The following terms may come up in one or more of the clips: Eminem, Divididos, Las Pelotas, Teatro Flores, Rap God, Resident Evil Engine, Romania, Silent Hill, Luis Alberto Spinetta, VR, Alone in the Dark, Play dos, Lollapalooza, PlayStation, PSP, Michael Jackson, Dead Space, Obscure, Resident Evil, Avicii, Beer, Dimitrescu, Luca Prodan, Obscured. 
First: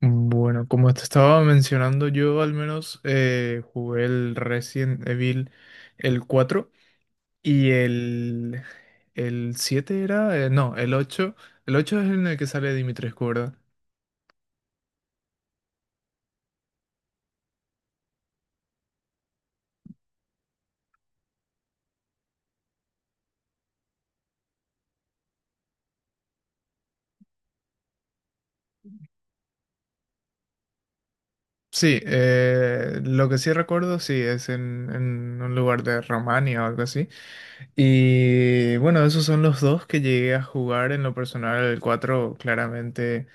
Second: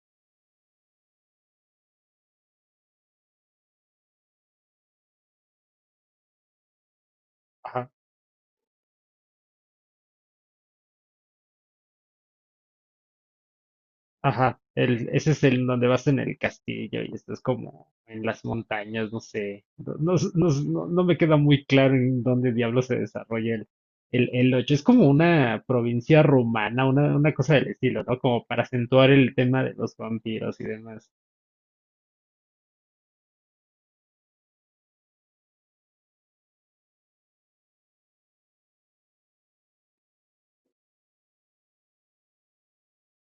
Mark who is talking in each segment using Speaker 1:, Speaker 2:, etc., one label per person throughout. Speaker 1: Bueno, como te estaba mencionando, yo al menos jugué el Resident Evil el 4 y
Speaker 2: Ajá,
Speaker 1: el, el 7 era, no, el ocho. El 8 es en el que sale Dimitrescu, ¿verdad?
Speaker 2: ajá. El, ese es el donde vas en el castillo y estás como en las montañas, no sé. No, no, no me queda muy claro en dónde diablo se desarrolla el 8. Es como una provincia rumana, una cosa del estilo, ¿no? Como para acentuar el tema de los vampiros y demás.
Speaker 1: Sí, lo que sí recuerdo, sí, es en un lugar de Romania o algo así. Y bueno, esos son los dos que llegué a jugar en lo personal. El 4 claramente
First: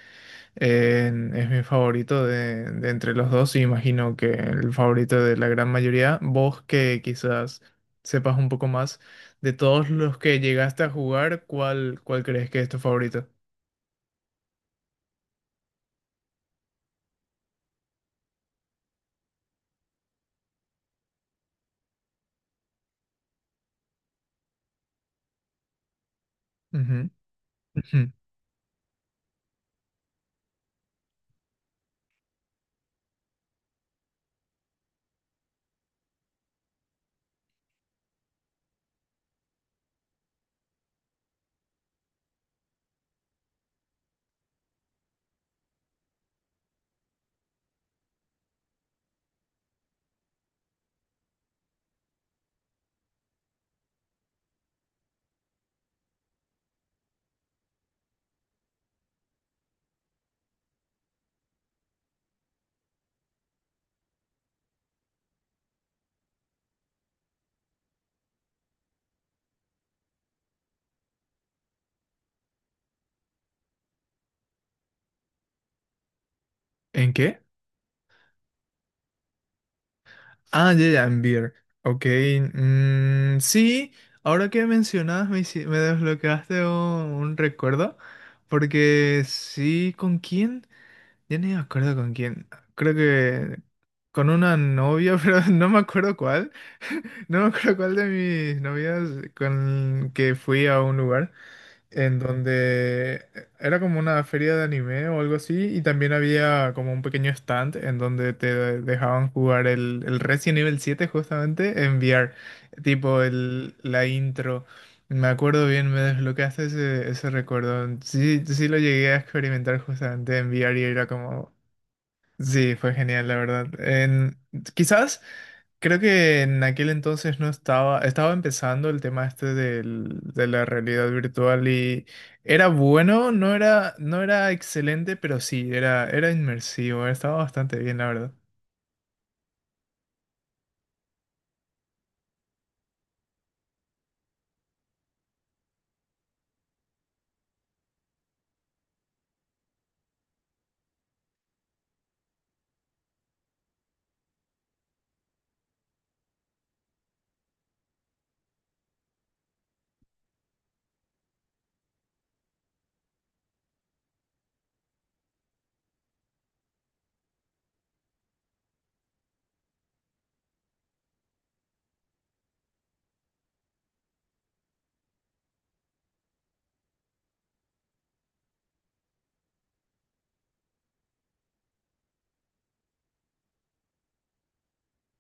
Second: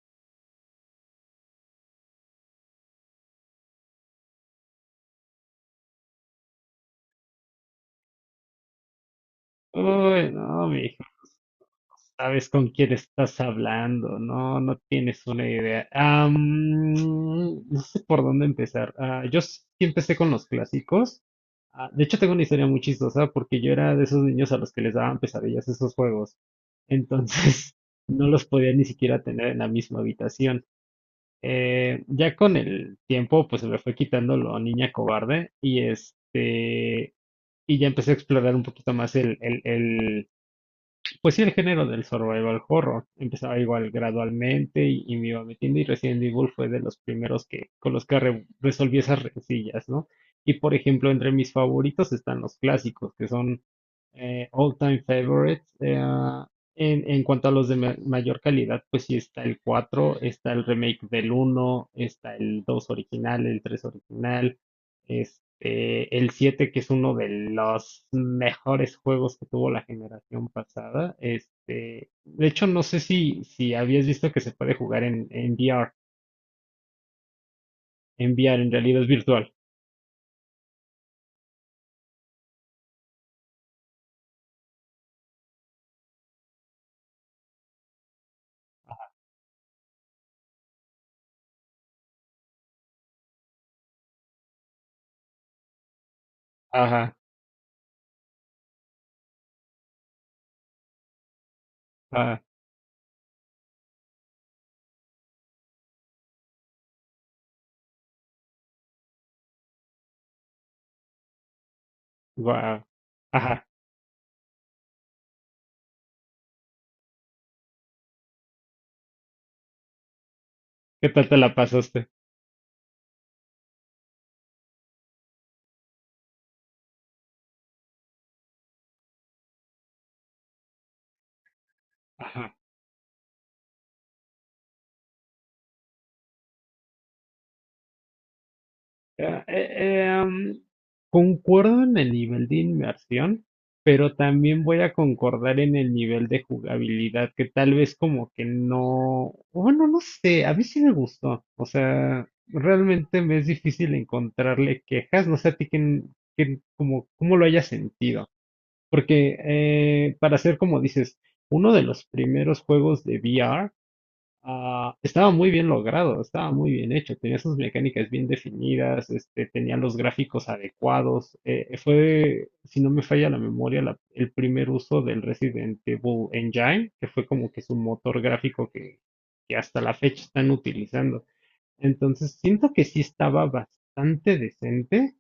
Speaker 1: Es mi favorito de entre los dos y imagino que el favorito de la gran mayoría. Vos que quizás sepas un poco más de todos los
Speaker 2: Uy,
Speaker 1: que
Speaker 2: no,
Speaker 1: llegaste a jugar, ¿ cuál crees
Speaker 2: sabes
Speaker 1: que es
Speaker 2: con
Speaker 1: tu
Speaker 2: quién
Speaker 1: favorito?
Speaker 2: estás hablando, no, no tienes una idea. No sé por dónde empezar. Yo sí empecé con los clásicos. Ah, de hecho, tengo una historia muy chistosa porque yo era de esos niños a los que les daban pesadillas esos juegos.
Speaker 1: Ujú,
Speaker 2: Entonces,
Speaker 1: ujú.
Speaker 2: no los podía ni siquiera tener en la misma habitación. Ya con el tiempo, pues se me fue quitando lo niña cobarde y y ya empecé a explorar un poquito más pues sí, el género del survival horror empezaba igual gradualmente y me iba metiendo, y Resident Evil fue de los primeros que con los que resolví esas rencillas, ¿no? Y por ejemplo, entre mis favoritos están los clásicos, que son all time favorites. En cuanto a los de mayor calidad, pues sí está el 4, está el remake del uno, está el 2 original, el 3 original, el siete, que es uno de los mejores juegos que tuvo la generación pasada. De hecho, no sé si, si habías visto que se puede jugar en VR.
Speaker 1: ¿En qué?
Speaker 2: En VR, en realidad es virtual.
Speaker 1: Ah, ya, ya, en Beer. Ok, mm, sí, ahora que mencionas me desbloqueaste un recuerdo, porque sí, ¿con quién? Yo no me acuerdo con quién. Creo que con una novia, pero no me acuerdo cuál.
Speaker 2: Ajá,
Speaker 1: No me acuerdo cuál de mis novias con que fui a un lugar en
Speaker 2: ah,
Speaker 1: donde era como una feria de anime o algo así, y también había como un pequeño stand en donde te dejaban jugar el Resident Evil 7 justamente en VR,
Speaker 2: guau.
Speaker 1: tipo
Speaker 2: Ajá.
Speaker 1: la intro. Me acuerdo bien, me desbloqueaste ese recuerdo. Sí, sí lo llegué a experimentar justamente en VR y era
Speaker 2: ¿Qué tal te
Speaker 1: como...
Speaker 2: la pasaste?
Speaker 1: Sí, fue genial, la verdad. En, quizás creo que en aquel entonces no estaba, estaba empezando el tema este de la realidad virtual y era bueno, no era excelente, pero sí, era inmersivo, estaba bastante bien, la verdad.
Speaker 2: Eh, eh, em, Concuerdo en el nivel de inmersión, pero también voy a concordar en el nivel de jugabilidad, que tal vez como que no, bueno, no sé, a mí sí me gustó, o sea, realmente me es difícil encontrarle quejas, no sé a ti que, como, cómo lo hayas sentido, porque para ser como dices, uno de los primeros juegos de VR, estaba muy bien logrado, estaba muy bien hecho, tenía sus mecánicas bien definidas, tenía los gráficos adecuados. Fue, si no me falla la memoria, el primer uso del Resident Evil Engine, que fue como que su motor gráfico que hasta la fecha están utilizando. Entonces, siento que sí estaba bastante decente,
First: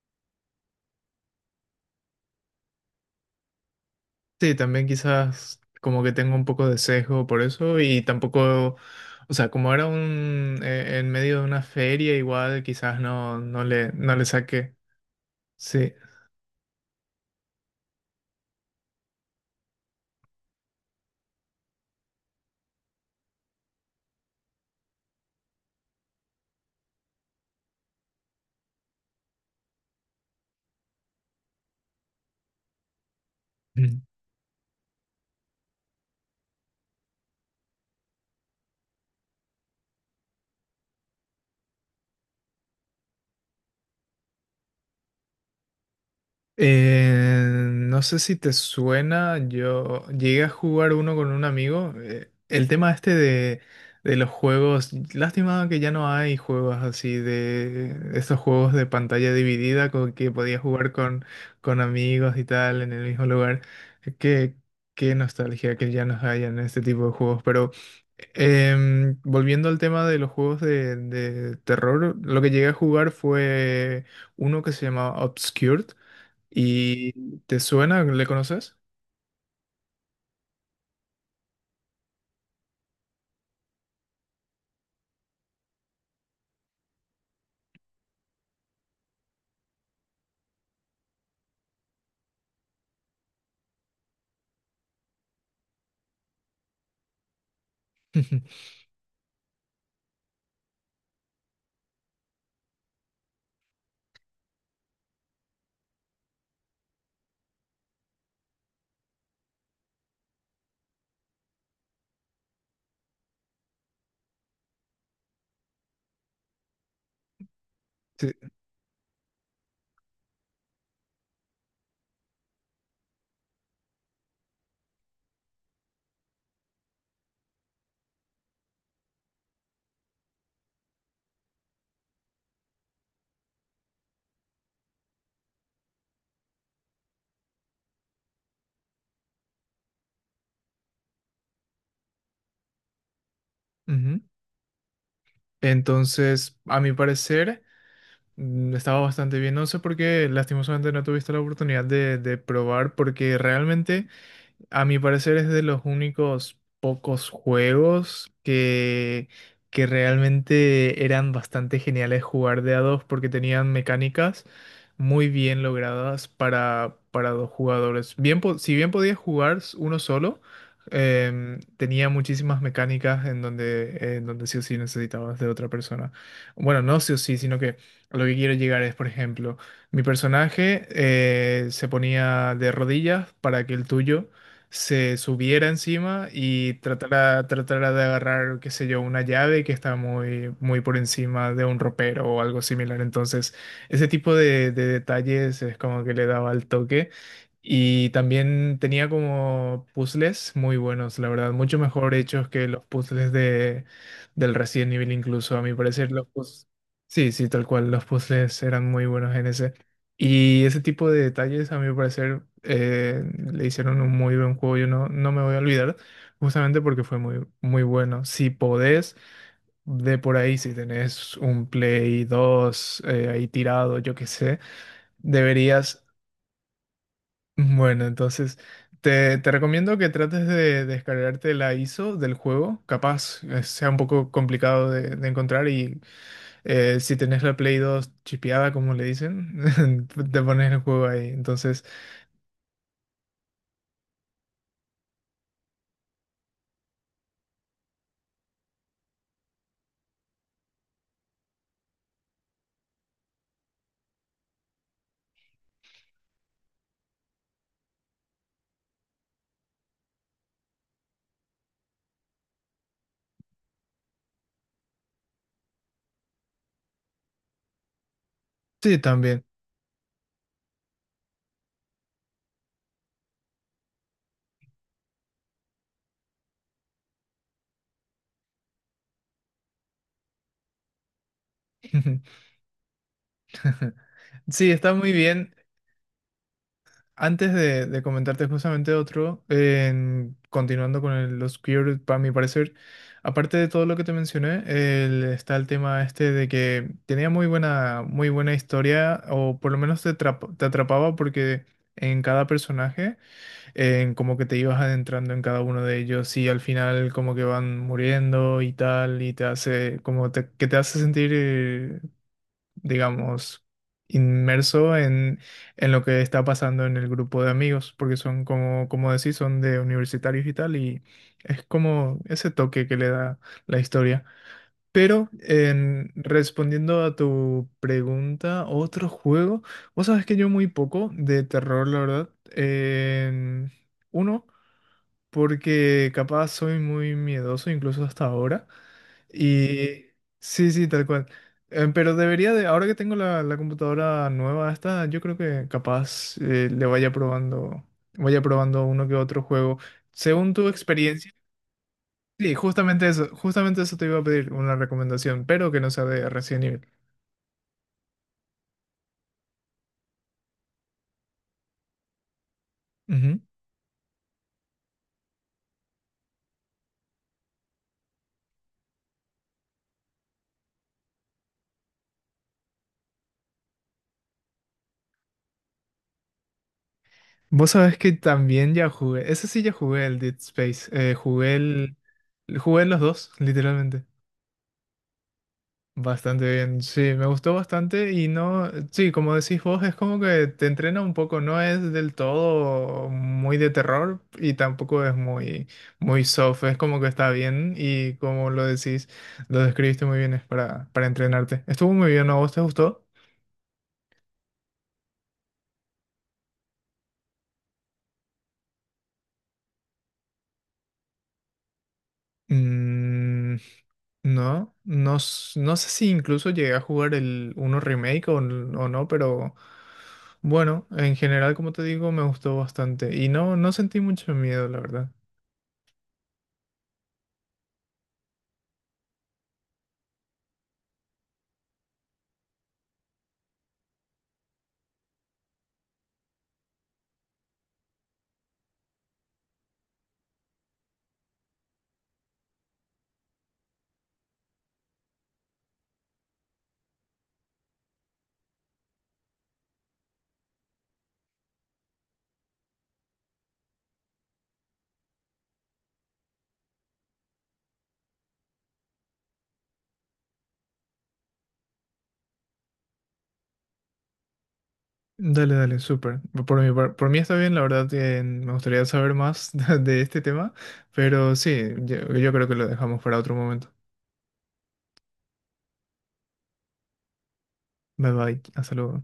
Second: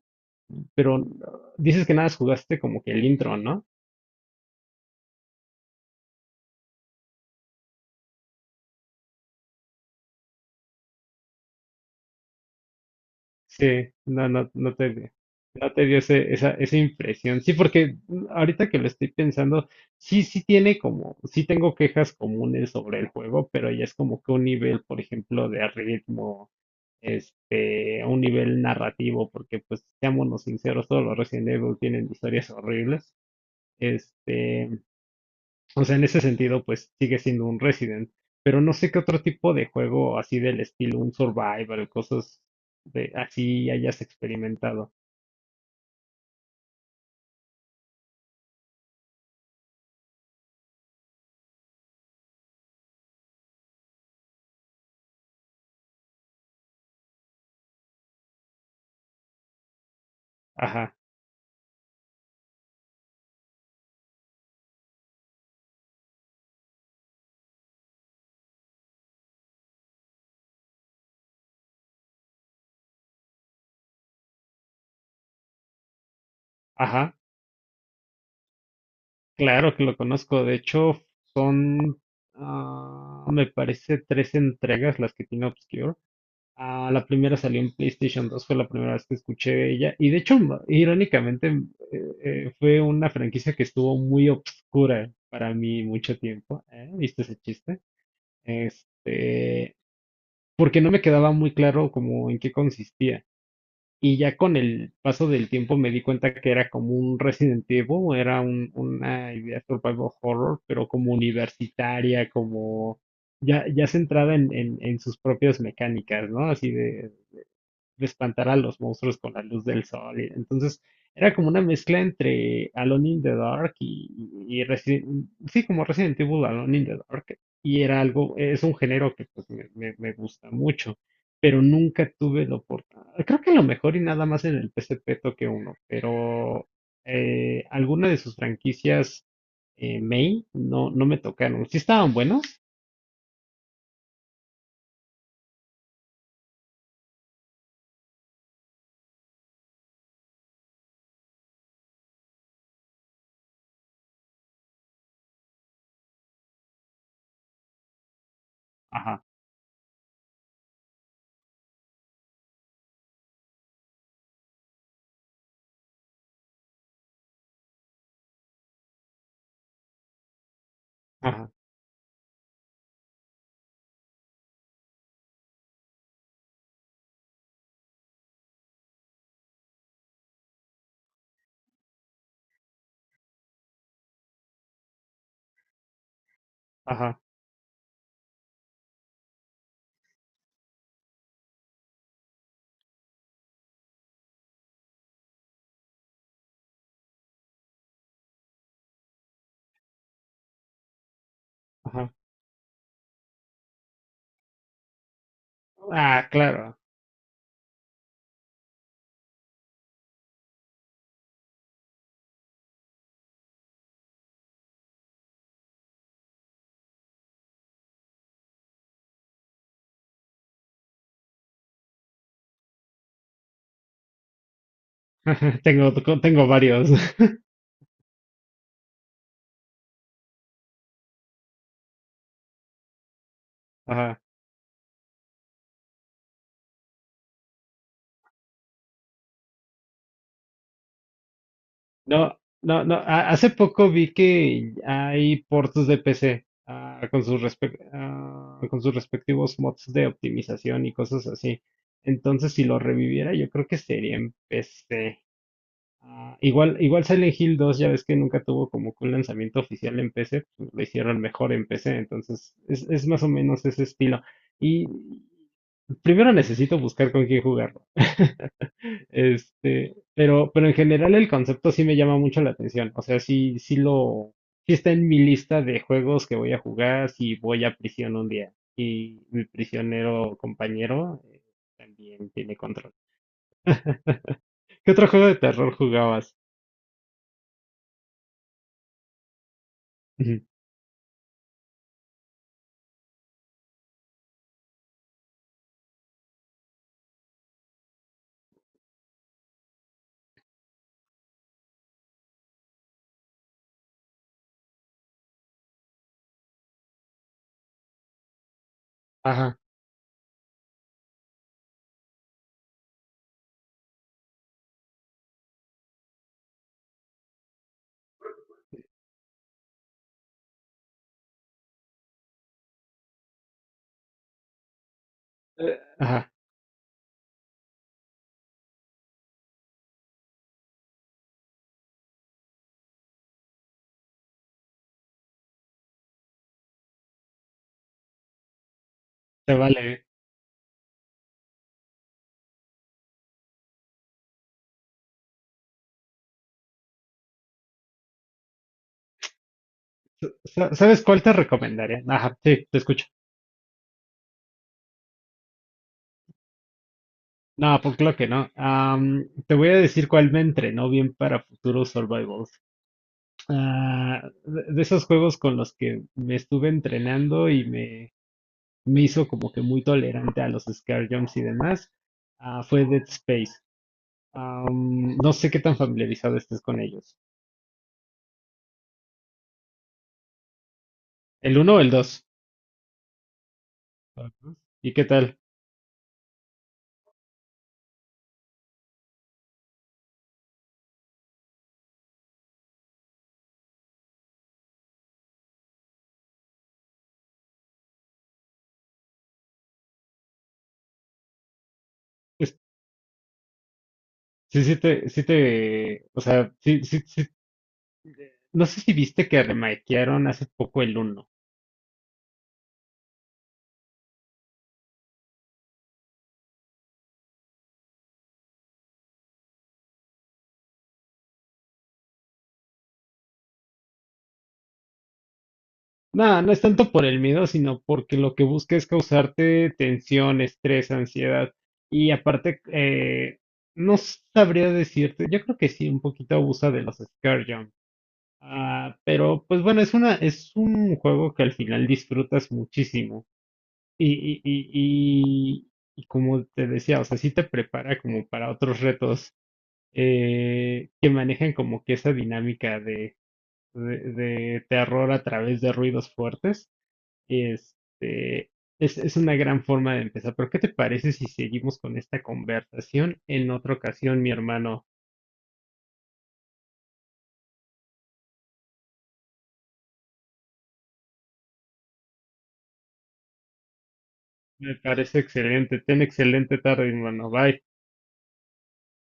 Speaker 2: pero dices que nada más jugaste como que el intro, ¿no?
Speaker 1: Sí, también quizás como que tengo un poco de sesgo por eso y tampoco, o sea, como era en medio de una feria, igual quizás no,
Speaker 2: Sí,
Speaker 1: no le saqué.
Speaker 2: no te
Speaker 1: Sí.
Speaker 2: dio esa, esa impresión. Sí, porque ahorita que lo estoy pensando, sí, sí tiene como, sí tengo quejas comunes sobre el juego, pero ya es como que un nivel, por ejemplo, de ritmo, a un nivel narrativo, porque pues seámonos sinceros, todos los Resident Evil tienen historias horribles. Este, o sea, en ese sentido, pues sigue siendo un Resident. Pero no sé qué otro tipo de juego así del estilo, un survival, cosas de así hayas experimentado.
Speaker 1: Eh, no sé si te suena, yo llegué a jugar uno con un amigo. El tema este de los juegos, lástima que ya no hay juegos así, de estos juegos de pantalla dividida con que podías jugar
Speaker 2: Ajá,
Speaker 1: con amigos y tal en el mismo lugar. Qué, qué nostalgia que ya no hayan este tipo de juegos, pero... volviendo al tema de los juegos de terror, lo que llegué a jugar fue uno que se llamaba Obscured. ¿Y
Speaker 2: ajá.
Speaker 1: te suena? ¿Le conoces?
Speaker 2: Claro que lo conozco. De hecho, son, ah, me parece, tres entregas las que tiene Obscure. Ah, la primera salió en PlayStation dos, fue la primera vez que escuché de ella. Y de hecho, irónicamente, eh, fue una franquicia que estuvo muy obscura para mí mucho tiempo. ¿Eh? ¿Viste ese chiste? Este, Porque no me quedaba muy claro como en qué consistía. Y ya con el paso del tiempo me di cuenta que era como un Resident Evil, era una idea survival horror, pero como universitaria, como ya, ya centrada en sus propias mecánicas, ¿no? Así de
Speaker 1: Sí.
Speaker 2: espantar a los monstruos con la luz del sol. Entonces, era como una mezcla entre Alone in the Dark y sí, como Resident Evil Alone in the Dark. Y era algo, es un género que pues me, me gusta mucho, pero nunca tuve la oportunidad. Creo que a lo mejor y nada más en el PSP toqué uno, pero alguna de sus franquicias main no, no me tocaron. Sí estaban buenos.
Speaker 1: Ujú. Entonces, a mi parecer, mm, estaba bastante bien. No sé por qué, lastimosamente, no tuviste la oportunidad de probar, porque realmente, a mi parecer, es de los únicos pocos juegos
Speaker 2: Ajá,
Speaker 1: que realmente eran bastante geniales jugar de a dos, porque tenían mecánicas muy bien logradas para dos jugadores. Bien, si bien podía jugar uno solo,
Speaker 2: ajá,
Speaker 1: tenía muchísimas mecánicas en donde sí o sí necesitabas de otra persona. Bueno, no sí o sí, sino que a lo que quiero llegar es, por ejemplo, mi personaje se ponía de rodillas para que el tuyo se subiera encima y
Speaker 2: ajá,
Speaker 1: tratara de agarrar, qué sé yo, una llave que está muy, muy por encima de un ropero o algo similar. Entonces, ese tipo de detalles es como que le daba el toque. Y también tenía como puzzles muy buenos, la verdad, mucho
Speaker 2: ajá.
Speaker 1: mejor hechos que los puzzles del Resident Evil incluso. A mi parecer los
Speaker 2: Ah,
Speaker 1: puzzles...
Speaker 2: claro.
Speaker 1: Sí, sí, tal cual, los puzzles eran muy buenos en ese. Y ese tipo de detalles, a mi parecer, le hicieron un muy buen juego. Yo no me voy a olvidar, justamente porque fue muy, muy bueno. Si podés... De por ahí, si tenés un Play dos ahí tirado, yo qué sé,
Speaker 2: Tengo,
Speaker 1: deberías...
Speaker 2: tengo varios.
Speaker 1: Bueno, entonces te recomiendo que trates de descargarte la ISO del juego. Capaz sea un
Speaker 2: Ajá.
Speaker 1: poco complicado de encontrar y si tenés la Play dos chipeada, como le dicen, te pones el juego ahí. Entonces,
Speaker 2: No, no, no. Hace poco vi que hay ports de PC con sus con sus respectivos mods de optimización y cosas así. Entonces, si lo reviviera, yo creo que sería en PC. Igual, igual Silent Hill dos ya ves que nunca tuvo como que un lanzamiento oficial en PC, pues lo hicieron mejor en PC. Entonces, es más o menos ese estilo. Y primero necesito buscar con quién jugarlo.
Speaker 1: sí, también.
Speaker 2: Pero en general el concepto sí me llama mucho la atención. O sea, sí, sí lo, sí está en mi lista de juegos que voy a jugar si voy a prisión un día. Y mi prisionero compañero también tiene control.
Speaker 1: Sí,
Speaker 2: ¿Qué
Speaker 1: está
Speaker 2: otro
Speaker 1: muy
Speaker 2: juego de
Speaker 1: bien.
Speaker 2: terror jugabas?
Speaker 1: Antes de comentarte justamente otro,
Speaker 2: Ujú.
Speaker 1: continuando con los queer, para mi parecer, aparte de todo lo que te mencioné, está el tema este de que tenía muy buena historia, o por lo menos te atrapaba porque en cada personaje, en como que te ibas adentrando en cada uno de ellos y al final como que van muriendo y tal, y te
Speaker 2: Ajá,
Speaker 1: hace, como que te hace sentir, digamos, inmerso en lo que está pasando en el grupo de amigos, porque son como, como decís, son de universitarios y tal, y es como ese toque que le da la historia. Pero
Speaker 2: ajá,
Speaker 1: respondiendo a tu pregunta, otro juego, vos sabés que yo muy poco de terror, la verdad. En uno, porque capaz soy muy miedoso, incluso hasta ahora.
Speaker 2: te
Speaker 1: Y
Speaker 2: vale.
Speaker 1: sí, sí, tal cual. Pero debería de, ahora que tengo la computadora nueva esta, yo creo que capaz le vaya probando uno que otro juego. Según tu
Speaker 2: ¿Sabes cuál
Speaker 1: experiencia,
Speaker 2: te recomendaría? Ajá,
Speaker 1: sí,
Speaker 2: sí, te escucho.
Speaker 1: justamente eso te iba a pedir, una recomendación, pero que no sea de Resident Evil.
Speaker 2: No, pues claro que no. Te voy a decir cuál me entrenó bien para futuros survivals.
Speaker 1: Ujú.
Speaker 2: Ah, de esos juegos con los que me estuve entrenando y me hizo como que muy tolerante a los scare jumps y demás, ah, fue Dead Space. No sé qué tan familiarizado estés con ellos.
Speaker 1: Vos sabés que también ya jugué, ese sí ya jugué el Dead Space, jugué
Speaker 2: ¿El uno o el dos?
Speaker 1: jugué los dos, literalmente.
Speaker 2: Ajá. ¿Y qué tal?
Speaker 1: Bastante bien, sí, me gustó bastante y no, sí, como decís vos, es como que te entrena un poco, no es del todo muy de terror y tampoco es muy, muy soft, es como que está bien y como lo decís, lo describiste muy bien, es para entrenarte. Estuvo muy bien, ¿no? ¿A vos
Speaker 2: Es-
Speaker 1: te gustó?
Speaker 2: Sí, o sea, no sé si viste que remakearon hace poco el uno.
Speaker 1: Mm, no, no, no sé si incluso llegué a jugar el uno remake o, o no, pero bueno, en general, como te digo, me gustó bastante y no, no sentí mucho miedo, la verdad.
Speaker 2: Nada, no es tanto por el miedo, sino porque lo que busca es causarte tensión, estrés, ansiedad. Y aparte, no sabría decirte, yo creo que sí, un poquito abusa de los scare jump. Ah, pero pues bueno, es una, es un juego que al final disfrutas muchísimo. Y, y, y, y, y como te decía, o sea, sí te prepara como para otros retos que manejan como que esa dinámica de terror a través de ruidos fuertes. Este, es una gran forma de empezar, pero ¿qué te parece si seguimos con esta conversación en otra ocasión, mi hermano?
Speaker 1: Dale, dale, súper. Por mí está bien, la verdad que me gustaría saber más de este tema, pero sí, yo creo que lo dejamos para otro momento.
Speaker 2: Me parece excelente. Ten excelente tarde, mi hermano. Bye.
Speaker 1: Bye bye, hasta luego.